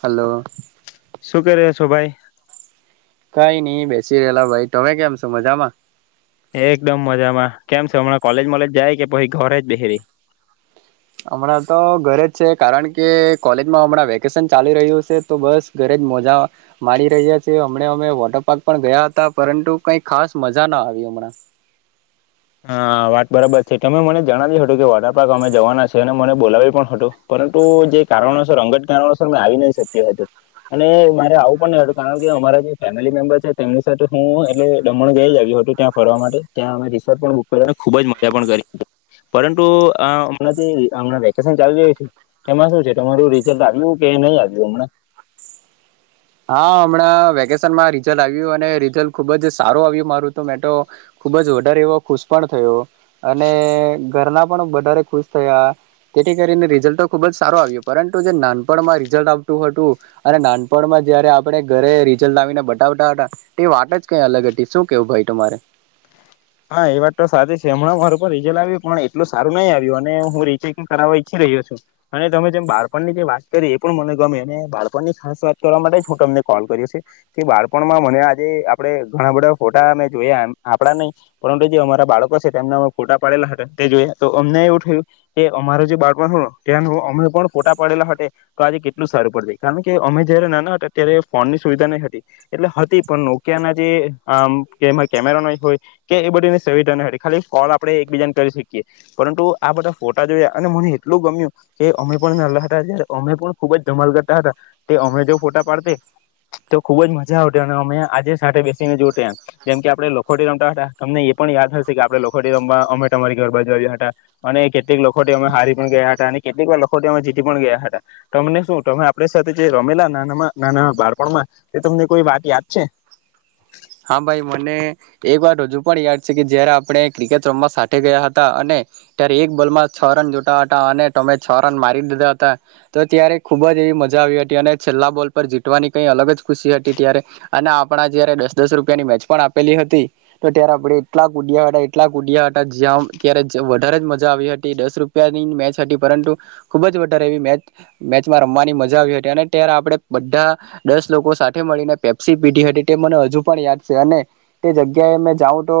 Hello. શું કરે છો ભાઈ? કઈ નઈ બેસી રહેલા ભાઈ તમે કેમ છો મજામાં? એકદમ મજામાં કેમ છે હમણાં કોલેજ વોલેજ જાય કે પછી ઘરે જ બેહિરય? હમણાં તો ઘરે જ છે કારણ કે કોલેજમાં હમણાં વેકેશન ચાલી રહ્યું છે તો બસ ઘરે જ મજા મારી રહ્યા છે. હમણા અમે વોટર પાર્ક પણ ગયા હતા પરંતુ કઈ ખાસ મજા ના આવી હમણાં. હા વાત બરાબર છે તમે મને જણાવ્યું હતું કે વોટર પાર્ક અમે જવાના છે અને મને બોલાવ્યો પણ હતું પરંતુ જે કારણોસર અંગત કારણોસર મેં આવી નહી શક્યું હતું અને મારે આવું પણ નહી હતું કારણ કે અમારા જે ફેમિલી મેમ્બર છે તેમની સાથે હું એટલે દમણ ગયા આવ્યું હતું ત્યાં ફરવા માટે ત્યાં અમે ખુબ જ મજા કરી પરંતુે આ હમણાં જે વૈકેશન ચાલી રહ્યું છે એમાં શુ છે તમારું રિજલ્ટ આવ્યું કે નહી આવ્યું હમણા. હા હમણાં વેકેશનમાં રીઝલ્ટ આવ્યું અને રિઝલ્ટ ખુબ જ સારું આવ્યું મારું તો મે તો ખુબજ વધારે એવો ખુશ પણ થયો અને ઘરના પણ વધારે ખુશ થયા તેથી કરીને રીઝલ્ટ તો ખુબ જ સારું આવ્યો પરંતુ જે નાનપણમાં રિઝલ્ટ આવતું હતું અને નાનપણમાં જયારે આપણે ઘરે રિઝલ્ટ આવીને બતાવતા હતા એ વાત જ કઈ અલગ હતી. શું કેવું ભાઈ તમારે? હા એ વાત તો સાચી છે હમણાં મારુપણ રીઝલ્ટ આવ્યું પણ એટલું સારું નહીં આવ્યું અને હું રીચેકિંગ કરાવવા ઈચ્છી રહ્યો છું અને તમે જેમ બાળપણની જે વાત કરી એ પણ મને ગમે અને બાળપણની ખાસ વાત કરવા માટે હટ અમને કોલ કર્યો છે કે બાળપણમાં મને આજે આપણે ઘણા બધા ફોટા મેમે જોયા આપડા નહીં પરંત જે અમારા બાળકો છે તેમના અમે ફોટા પાડેલા હતા તે જોયા તો અમને એવું થયું કે અમારા જે બાળપણ હતું એના અમે પણ ફોટા પાડેલા હતા તો આજે કેટલું સારું પડતી કારણ કે અમે જયારે નાના હતા ત્યારે ફોન ની સુવિધા નહી હતી એટલે હતી પણ નોકિયા ના જે આ કેમેરા ન હોય કે એ બધીની સુવિધા ન હતિ ખાલી કોલ આપણે એકબીજાને કરી શકીએ પરંતુ આ બધા ફોટા જોયા અને મને એટલું ગમ્યું કે અમે પણ હતા જ અમે પણ ખુબ જ ધમલ કરતા હતા તે અમે જો ફોટા પાડતા તો ખુબ જ મજા આવતી અને અમે આજે સાથે બેસીને જો જેમ કે આપણે લખોટી રમતા હતા. તમને એ પણ યાદ હશે કે આપણે લોકોખો રમવા અમે તમારી ગરબાજુ આવ્યા હતા અને કેટલીક લખોટી અમે હારી પણ ગયા હતા અને કેટલીક વાર લખો અમે જીતી પણ ગયા હતા તમને શું તમે આપણી સાથે જે રમેલા નાનામાં નાના બાળપણમાં એ તમને કોઈ વાત યાદ છે? હા ભાઈ મને એ વાત હજુ પણ યાદ છે કે જયારે આપણે ક્રિકેટ રમમાં સાથે ગયા હતા અને ત્યારે એક બોલમાં છ રન જોતા હતા અને તમે છ રન મારી દીધા હતા તો ત્યારે ખુબ જ એવી મજા આવી હતી અને છેલ્લા બોલ પર જીતવાની કઈ અલગ જ ખુશી હતી ત્યારે અને આપણા જયારે દસ રૂપિયાની મેચ પણ આપેલી હતી તો ત્યારે આપણે એટલા કૂદયા હતા એટલા કૂદયા હતા જ્યાં ત્યારે વધારે જ મજા આવી હતી દસ રૂપિયાની મેચ હતી પરંતુ ખુબ જ વધારે એવી મેચ મેચમાં રમવાની મજા આવી હતી અને ત્યારે આપણે બધા દસ લોકો સાથે મળીને પેપ્સી પીઢી હતી તે મને હજુ પણ યાદ છે અને તે જગ્યાએ જાઉં તો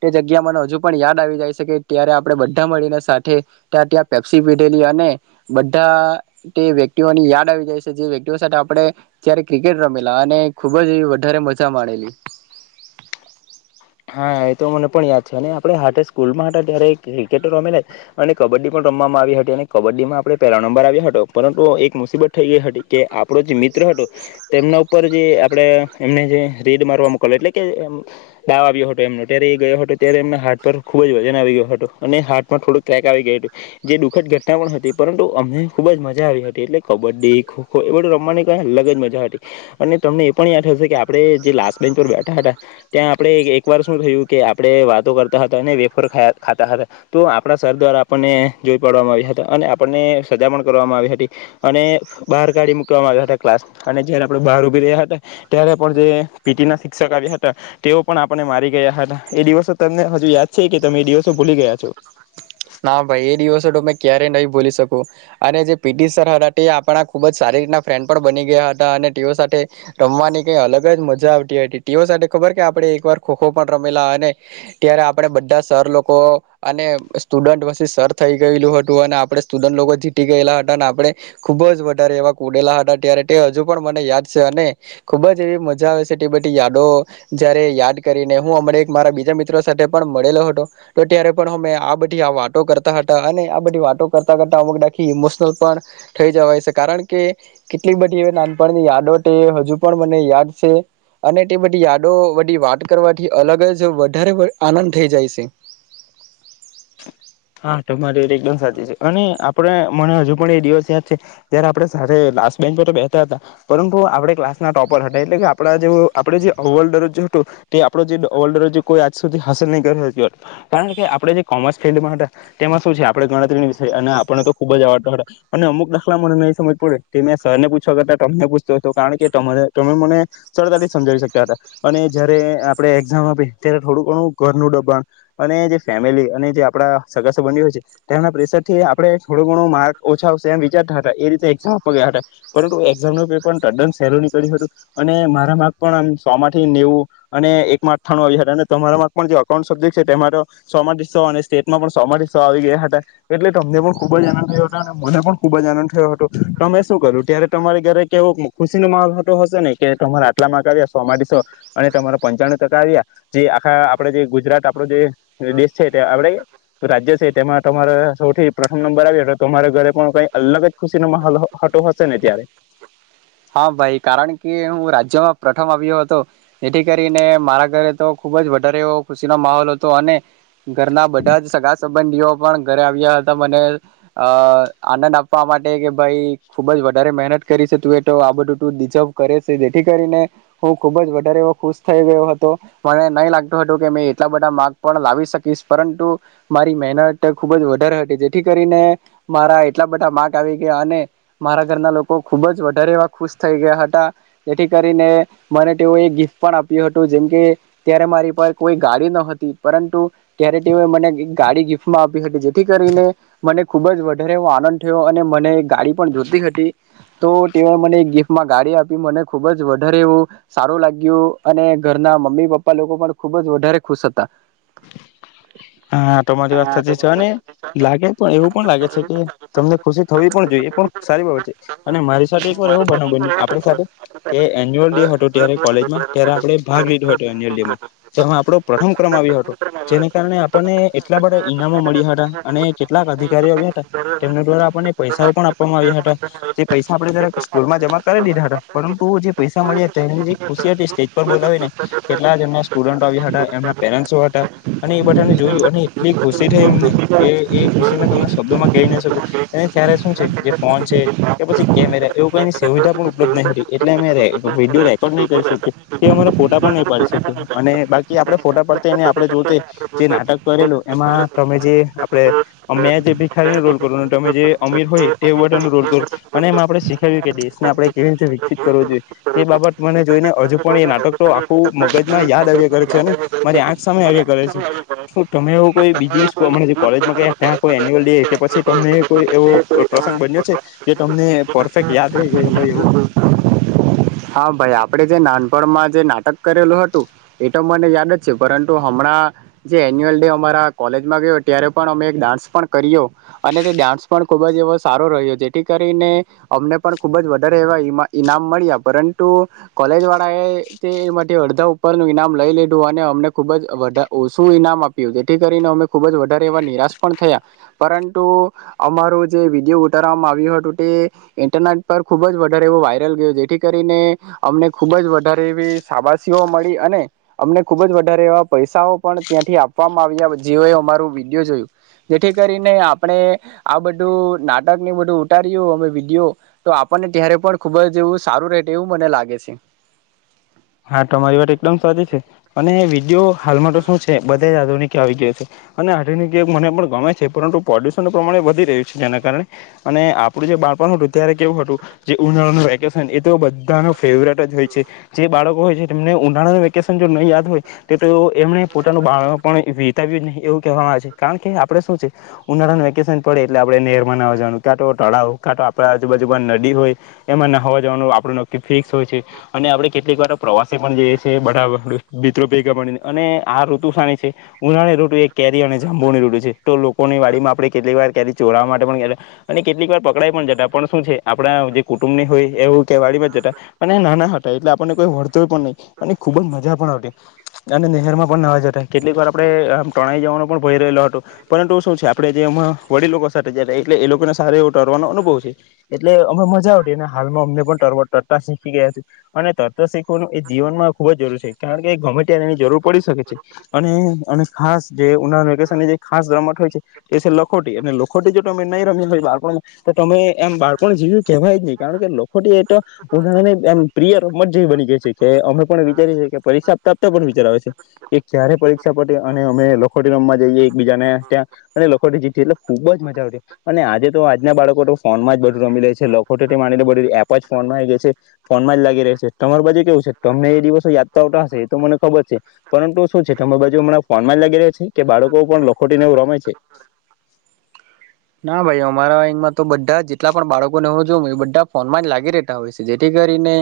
તે જગ્યા મને હજુ પણ યાદ આવી જાય છે કે ત્યારે આપણે બધા મળીને સાથે ત્યાં ત્યાં પેપ્સી પીધેલી અને બધા તે વ્યક્તિઓની યાદ આવી જાય છે જે વ્યક્તિઓ સાથે આપણે ત્યારે ક્રિકેટ રમેલા અને ખુબ જ એવી વધારે મજા માણેલી હા એ તો મને પણ યાદ છે અને આપણે હાતે સ્કૂલમાં હતા ત્યારે ક્રિકેટ રમેલા અને કબડ્ડી પણ રમવામાં આવી હતી અને કબડ્ડીમાં આપણે પહેલા નંબર આવ્યો હતો પરંતુ એક મુસીબત થઈ ગઈ હતી કે આપણો જે મિત્ર હતો તેમના ઉપર જે આપણે એમને જે રેડ મારવા મોક એટલે કે એમ તાવ આવ્યો હતો એમનો ત્યારે એ ગયો હતો ત્યારે એમના હાટ પર ખૂબ જ વજન આવી ગયો હતું અને હા્ટમાં થોડુંક ક્રેક આવી ગયું હતું જે દુખદ ઘટના પણ હતી પરંતુ અમને ખૂબ જ મજા આવી હતી એટલે કબડ્ડી ખો ખો એ બધું રમવાની અલગ જ મજા હતી અને તમને એ પણ યાદ હશે કે આપણે જે લાસ્ટ બેન્ચ પર બેઠા હતા ત્યાં આપણે એક વાર શું થયું કે આપણે વાતો કરતા હતા અને વેફરા ખાતા હતા તો આપણા સર દ્વારા આપણને જોઈ પાડવામાં આવ્યા હતા અને આપણને સજા પણ કરવામાં આવી હતી અને બહાર કાઢી મૂકવામાં આવ્યા હતા ક્લાસ અને જયારે આપણે બહાર ઉભી રહ્યા હતા ત્યારે પણ જે પીટી ના શિક્ષક આવ્યા હતા તેઓ પણ આપણને મારી ગયા હતા, એ દિવસો તમને હજુ યાદ છે કે તમે એ દિવસો ભૂલી ગયા છો? ના ભાઈ એ દિવસો તમે ક્યારેય નહી ભોલી શકૂ અને જે પીટી સર હતા તે આપણા ખુબ જ સારી રીતના મિત્ર પણ બની ગયા હતા, અને તેઓ સાથે રમવાની કઈ અલગ જ મજા આવતી હતી તેઓ સાથે ખબર કે આપણે એકવાર ખો-ખો પણ રમેલા અને ત્યારે આપણે બધા સર લોકો અને સ્ટુડન્ટ વરસીસ સર થઈ ગયેલું હતું અને આપડે સ્ટુડન્ટ લોકો જીતી ગયેલા હતા અને આપણે ખુબ જ વધારે એવા કૂદેલા હતા ત્યારે તે હજુ પણ મને યાદ છે, અને ખુબ જ એવી મજા આવે છે તે બધી યાદો જયારે યાદ કરીને હું અમને એક મારા બીજા મિત્રો સાથે પણ મળેલો હતો તો ત્યારે પણ અમે આ બ આ વાતો કરતા હતા અને આ બધી વાતો કરતા કરતા અમુકદાખી ઇમોશનલ પણ થઈ જવાય છે. કારણ કે કેટલીક બધી એ નાનપણની યાદો તે હજુ પણ મને યાદ છે, અને તે બધી યાદો બધી વાત કરવાથી અલગ જ વધારે આનંદ થઈ જાય છે. હા તમારી વાત એકમ સાચી છે, અને આપણે મને હજુ પણ એ દિવસ યાદ છે. જ્યારે આપણે સાથે લાસ્ટ બેન્ચ પર તો બેહતા હતા પરંતુ આપણે ક્લાસના ટોપર હતા, એટલે કે આપણા જેવું આપણે જે અવ્વલ દરજ હતું તે આપડો જે અવ્વલ દરજ્જ કોઈ આજ સુધી હાસિલ નહીં કરી શક્યો કારણ કે આપણે જે કોમર્સ ફિલ્ડમાં હતા. તેમાં શું છે આપણે ગણતરીની વિષય અને આપણને તો ખુબ જ આવડતા હતા અને અમુક દાખલા મને નહી સમજ પડે કે મેં સર ને પૂછવા કરતાં તમને પૂછતો હતો કારણ કે તમારે તમે મને સરતાથી સમજાવી શકતા હતા, અને જયારે આપણે એક્ઝામ આપી ત્યારે થોડું ઘણું ઘરનું દબાણ અને જે ફેમિલી અને જે આપણા સગા સંબંધી હોય છે. તેમના પ્રેશર થી આપણે થોડો ઘણું માર્ક ઓછા આવશે એમ વિચારતા હતા એ રીતે એઝામ આપવા ગયા હતા, પરંતુ એઝામ ન પેપર તદ્ન સેલુ નીકળ્યું હતું અને મારા માર્ક પણ આમ સો માં થી નેવું અને એક માં અથાણું આવી હતા અને તમારા માર્ક પણ જે અઉન્ટ સબ્જેક્ટ છે તમારો સો માંથી સો અને સ્ટે પણ સો માથી સો આવી ગયા હતા એટલે તમને પણ ખુબ જ આનંદ થયો હતો અને મને પણ ખુબ જ આનંદ થયો હતો તમે શું કર્યું ત્યારે? તમારી ઘરે કેવો ખુશીનો માહોલ તો હશે ને કે તમારે આટલા માગ આવ્યા સો માથી સો અને તમારા પંચાણું ટકા આવ્યા જે આખા આપણે જે ગુજરાત આપડો જે દેશ છે. તે આપણે રાજ્ય છે તેમાં તમારે સૌથી પ્રથમ નંબર આવ્યો હતો તમારા ઘરે પણ કઈ અલગ જ ખુશીનો માહોલ હ હતો હશે ને ત્યારે? હા ભાઈ કારણ કે હું રાજ્યમાં પ્રથમ આવ્યો હતો જેથી કરીને મારા ઘરે તો ખુબ જ વધારે એવો ખુશીનો માહોલ હતો અને ઘરના બધા સગા સંબંધીઓ પણ ઘરે આવ્યા હતા મને અ આનંદ આપવા માટે કે ભાઈ ખુબ જ વધારે મહેનત કરી છે તું એ. આ બધું ડીઝવ કરે છે. જેથી કરીને હું ખુબ જ વધારે એવો ખુશ થઈ ગયો હતો મને નહી લાગતો હતો કે મે એટલા બધા માર્ગ પણ લાવી શકીશ પરંતુ મારી મહેનત ખુબ જ વધારે હતી, જેથી કરીને મારા એટલા બધા માર્ક આવી ગયા અને મારા ઘરના લોકો ખુબ જ વ વધારે એવા ખુશ થઈ ગયા હતા, જેથી કરીને મને તેઓએ ગિફ્ટ પણ આપ્યું હતું જેમકે ત્યારે મારી પર કોઈ ગાડી ન હતી પરંતુ ત્યારે તેઓએ મને એક ગાડી ગિફ્ટમાં આપી હતી, જેથી કરીને મને ખૂબ જ વધારે એવો આનંદ થયો અને મને એ ગાડી પણ જોતી હતી તો તેઓ મને ગિફ્ટમાં ગાડી આપી મને ખુબ જ વધારે એવું સારું લાગ્યું અને ઘરના મમ્મી-પપ્પા લોકો પણ ખુબ જ વધારે ખુશ હતા. હા તમારી વાત સાચી છે અને લાગે પણ એવું પણ લાગે છે કે તમને ખુશી થવી પણ જોઈએ એ પણ સારી બાબત છે અને મારી સાથે એક એવું બનાવ બન્યું આપણી સાથે કે એન્યુઅલ ડે હતો ત્યારે કોલેજમાં ત્યારે આપણે ભાગ લીધો હતો એન્યુઅલ ડેમાં તેમાં આપડો પ્રથમ ક્રમ આવ્યો હતો. જેને કારણે આપણને એટલા બધા ઈનામો મળ્યા હતા અને કેટલાક અધિકારીઓ આવ્યા હતા તેમના દ્વારા આપણને પૈસાઓ પણ આપવામાં આવ્યા હતા. જે પૈસા આપડે ત્યારે સ્કૂલમાં જમા કરી દીધા હતા પરંતુ, જે પૈસા મળ્યા તેની જે ખુશી હતી સ્ટેજ પર બોલાવી ને કેટલા જ એમના સ્ટુડન્ટો આવ્યા હતા એમના પેરેન્ટસ હતા. અને એ બધાને જોયું અને એટલી ખુશી થઈ એમને એ એ ખુશી મે તમને શબ્દોમાં કહી ન શકું એ ત્યારે શું છે, જે ફોન છે કે પછી કેમેરા એવ કઈની સુવધા પણ ઉપલબ્ધ એટલે અમે રે વિડીયો રેકોર્ડ નહી કરી શકીએ. કે અમારા ફોટા પણ નહી પાડી શકે. અને બાકી આપડે ફોટા પડતાને આપણે જોતે. જે નાટક કરેલું એમાં તમે જે આપડણે મેં જે ભિખારીને રોલ કરો તમે જે અમીર હોય તે રોલ કરો, અને એમાં આપડણે શીખાવ્યું કે દેશને આપણે કેવી રીતે વિકસિત કરવો, જોઈએ તે બાબત મને જોઈને હજુ પણ એ નાટક તો આખું મગજમાં યાદ આવ્યા કરે છે અને, મારી આંખ સામે આવ્યા કરે છે. શું તમે એવું કોઈ બીજી કોલેજમાં ગયા ત્યાં કોઈ એન્યુઅલ ડે કે પછી તમને કોઈ એવો પ્રસંગ બન્યો છે, કે તમને પરફેક્ટ યાદ રહી ગયો હોય એવો. હા ભાઈ આપણેે જે નાનપણમાં જે નાટક કરેલું હતું, એ તો મને યાદ જ છે પરંતુ હમણાં જે એન્યુઅલ ડે અમારા કોલેજમાં ગયો ત્યારે પણ અમે એક ડાન્સ પણ કર્યો અને તે ડાન્સ પણ ખૂબ જ એવો સારો રહ્યો જેથી કરીને અમને પણ ખૂબ જ વધારે એવા ઈમા ઈનામ મળ્યા. પરંતુ, કોલેજ વાળા એ તે માંથી અડધા ઉપરનું ઈનામ લઈ લીધું અને અમને ખુબ જ વધ ઓછું ઈનામ આપ્યું જેથી કરીને અમે ખુબ જ વધારે એવા નિરાશ પણ થયા, પરંતુ અમારું જે વિડિયો ઉતારવામાં આવ્યું હતું તે ઇન્ટરનેટ પર ખુબ જ વધારે એવો વાયરલ ગયો, જેથી કરીને અમને ખુબ જ વધારે એવી સાાબાાસઓ મળી, અને અમને ખુબ જ વધારે એવા પૈસાઓ પણ ત્યાંથી આપવામાં આવ્યા જેઓ એ અમારું વિડીયો જોયું, જેથી કરીને આપણે આ બધું નાટક ને બધું ઉતાર્યું અમે વિડીયો, તો આપણને ત્યારે પણ ખુબ જ એવું સારું રેતે એવું મને લાગે છે. હા તમારી વાત એકદમ સાચી છે અને વિડીયો હાલમાં તો શું છે બધા એ જ આધુનિક કે આવી ગયા છે, અને આધુનિક યુગ મને પણ ગમે છે પરંતુ પોડુસન પ્રમાણ એ વધી રહ્યું છે, જેના કારણે અને આપણું જે બાળપણ હતું ત્યારે કેવું હતું જે ઉનાળાનું વેકેશન એ તો બધા ન ફેવરેટ જ હોય છે. જે બાળકો હોય છે તેમને ઉનાળાનું વેકેશન જો નઈ યાદ હોય તો એમણે પોતાનું બાળપણ એવું કહેવામાં આવે છે કારણ કે આપડણે શું છે, ઉનાળાના વેકેશન પડે એટલે આપણે નહેરમાં નાવા જવાનું કાંટો તળાવય કાંટો આપણાજુબાજુબા નદી હોય, એમાં ના હોવા જવાનું આપણે નકી ફિક્સ હોય છે અને આ કેટલીક વાર પ્રવાસે પણ જઈએ છે બ મિત્રો ભેગા મળીને અને આ ઋતુ ફાવે છે, ઉનાળી ઋતુ એક કેરી અને જાંબુની ઋતુ છે તો લોકોની વાડી માં આપણે કેટલીક વાર કેરી ચોરવા માટે પણ ગતા, અને કેટલીક વાર પકડાઈ પણ જતા પણ શું છે આપણા જે કુટુંબ ની હોય એવું ક વાડીમાં જતા, અને નાના હતા એટલે વળત પણ નહી અને ખુબ જ મજા પણ આવી, અને નહેર માં પણ નવા જતા કેટલીક વાર આપણે આમ તણાઈ જવાનો પણ ભય રહેલો હતો, પરંતુ શું છે આપડે જે વડીલો સાથે જ એટલે એ લોકોને સાર એવો તરવાનો અનુભવ છે, એટલે અ મજા આવતી, અને હાલમાં અમને પણ તરતા શીખી ગયા છે, અને એ જીવનમાં ખુબ જરૂર છે, કારણ કે એ ગમે ત્યારે એની જરૂર પડી શકે છે. અને અને ખાસ જે ઉનાળાના વેકેશનની જે ખાસ રમત હોય છે એ છે લખોટી. અને લખોટી જો તમે નહી રમ્યા હો, તો બાળપણમાં તો તમે એમ બાળકોણ જીવ કેહેવાય નહી કારણ કે લખોટી એ તો ઉનાળાની એમ પ્રિય અમર જેવી બની ગઈ છે કે અમે પણ વિચારી છીએ કે પરીક્ષા આપતા આપતા પણ વિચાર આવે છે, કે જ્યારે પરીક્ષા પટે અને અમે લખોટી રમવા જઈએ એક બીજાને ત્યાં, અને લખોટી જીતીએ એટલે ખુબ જ મજા આવતી અને આજે તો આજના બાળકો તો ફોન માં જ બધું રમી રે છે લખોટી માની બધી એપ જ ફોનમાં આવી ગઈ છે, ફોનમાં જ લાગી રે છે. તમારી બાજુ કેવું છે તમને એ દિવસો યાદ તો આવતા હશે, એ તો મને ખબર છે, પરંતુ શું છે, તમારી બાજુ ફોન માં જ લાગી રહ્યા છે કે બાળકો પણ લખોટીને એ રમે છે? ના ભાઈ અમારા અમાં તો બધા જેટલા પણ બાળકોને હું જો એ બધા ફોનમાં જ લાગી રહેતા હોય છે, જેથી કરીને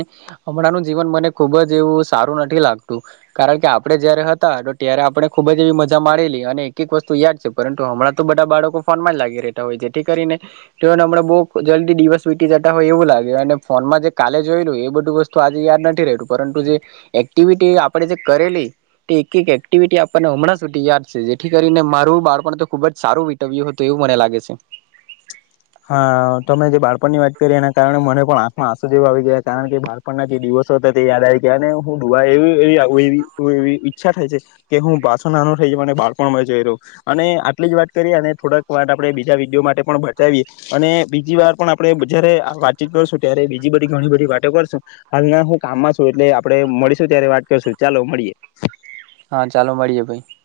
હમણાંનું જીવન મને ખુબ જ એવું સારું નથી લાગતું, કારણ કે આપડણે જયારે હતા, ત્યારે આપણે ખુબ જ એવી મજા માણેલી અને એક એક વસ્તુ યાદ છે પરંતુ હમણાં તો બધા બાળકો ફોનમાં જ લાગી રહે. હમણાં બહુ જલ્દી દિવસ વીતી જતા હોય એવું લાગે છે, અને ફોનમાં જે કાલે જોયેલું એ બધું વસ્તુ આજે યાદ નથી રહેતું પરંતુ જે, એક્ટિવિટી આપણે જે કરેલી તે એક એક્ટિવિટી આપણને હમણાં સુધી યાદ છે જેથી કરીને મારું બાળપણ તો ખુબ જ સારું વિતવ્યું હતું એવું મને લાગે છે. હ. [inaudible] હા તમે જે બાળપણની વાત કરી એના કારણે મને પણ આંખ માં આંસુ જેવો આવી ગયા કારણ કે બાળપણના જે દિવસો હતા તે યાદ આવી ગયા, અને હું ડવા એવીવીવી ઈચ્છા થાય છે કે હું બાસો નાનો થઈ જાઉં, મને બાળપણ મળે જ એ રહ્યો અને આટલી જ વાત કરીએ, અને થોડાક વાત આપણે બીજા વિડીયો માટે પણ. એ અને બીજી વાર પણ આપણેે જયારે વાતચીત કરશું ત્યારે બીજી બધી ઘણી બધી વાતો કરશું, હાલના હું કામમાં છું, એટલે આપણે મળીશું ત્યારે વાત કરશું ચાલો મળીએ. હા, ચાલો મળીએ ભાઈ.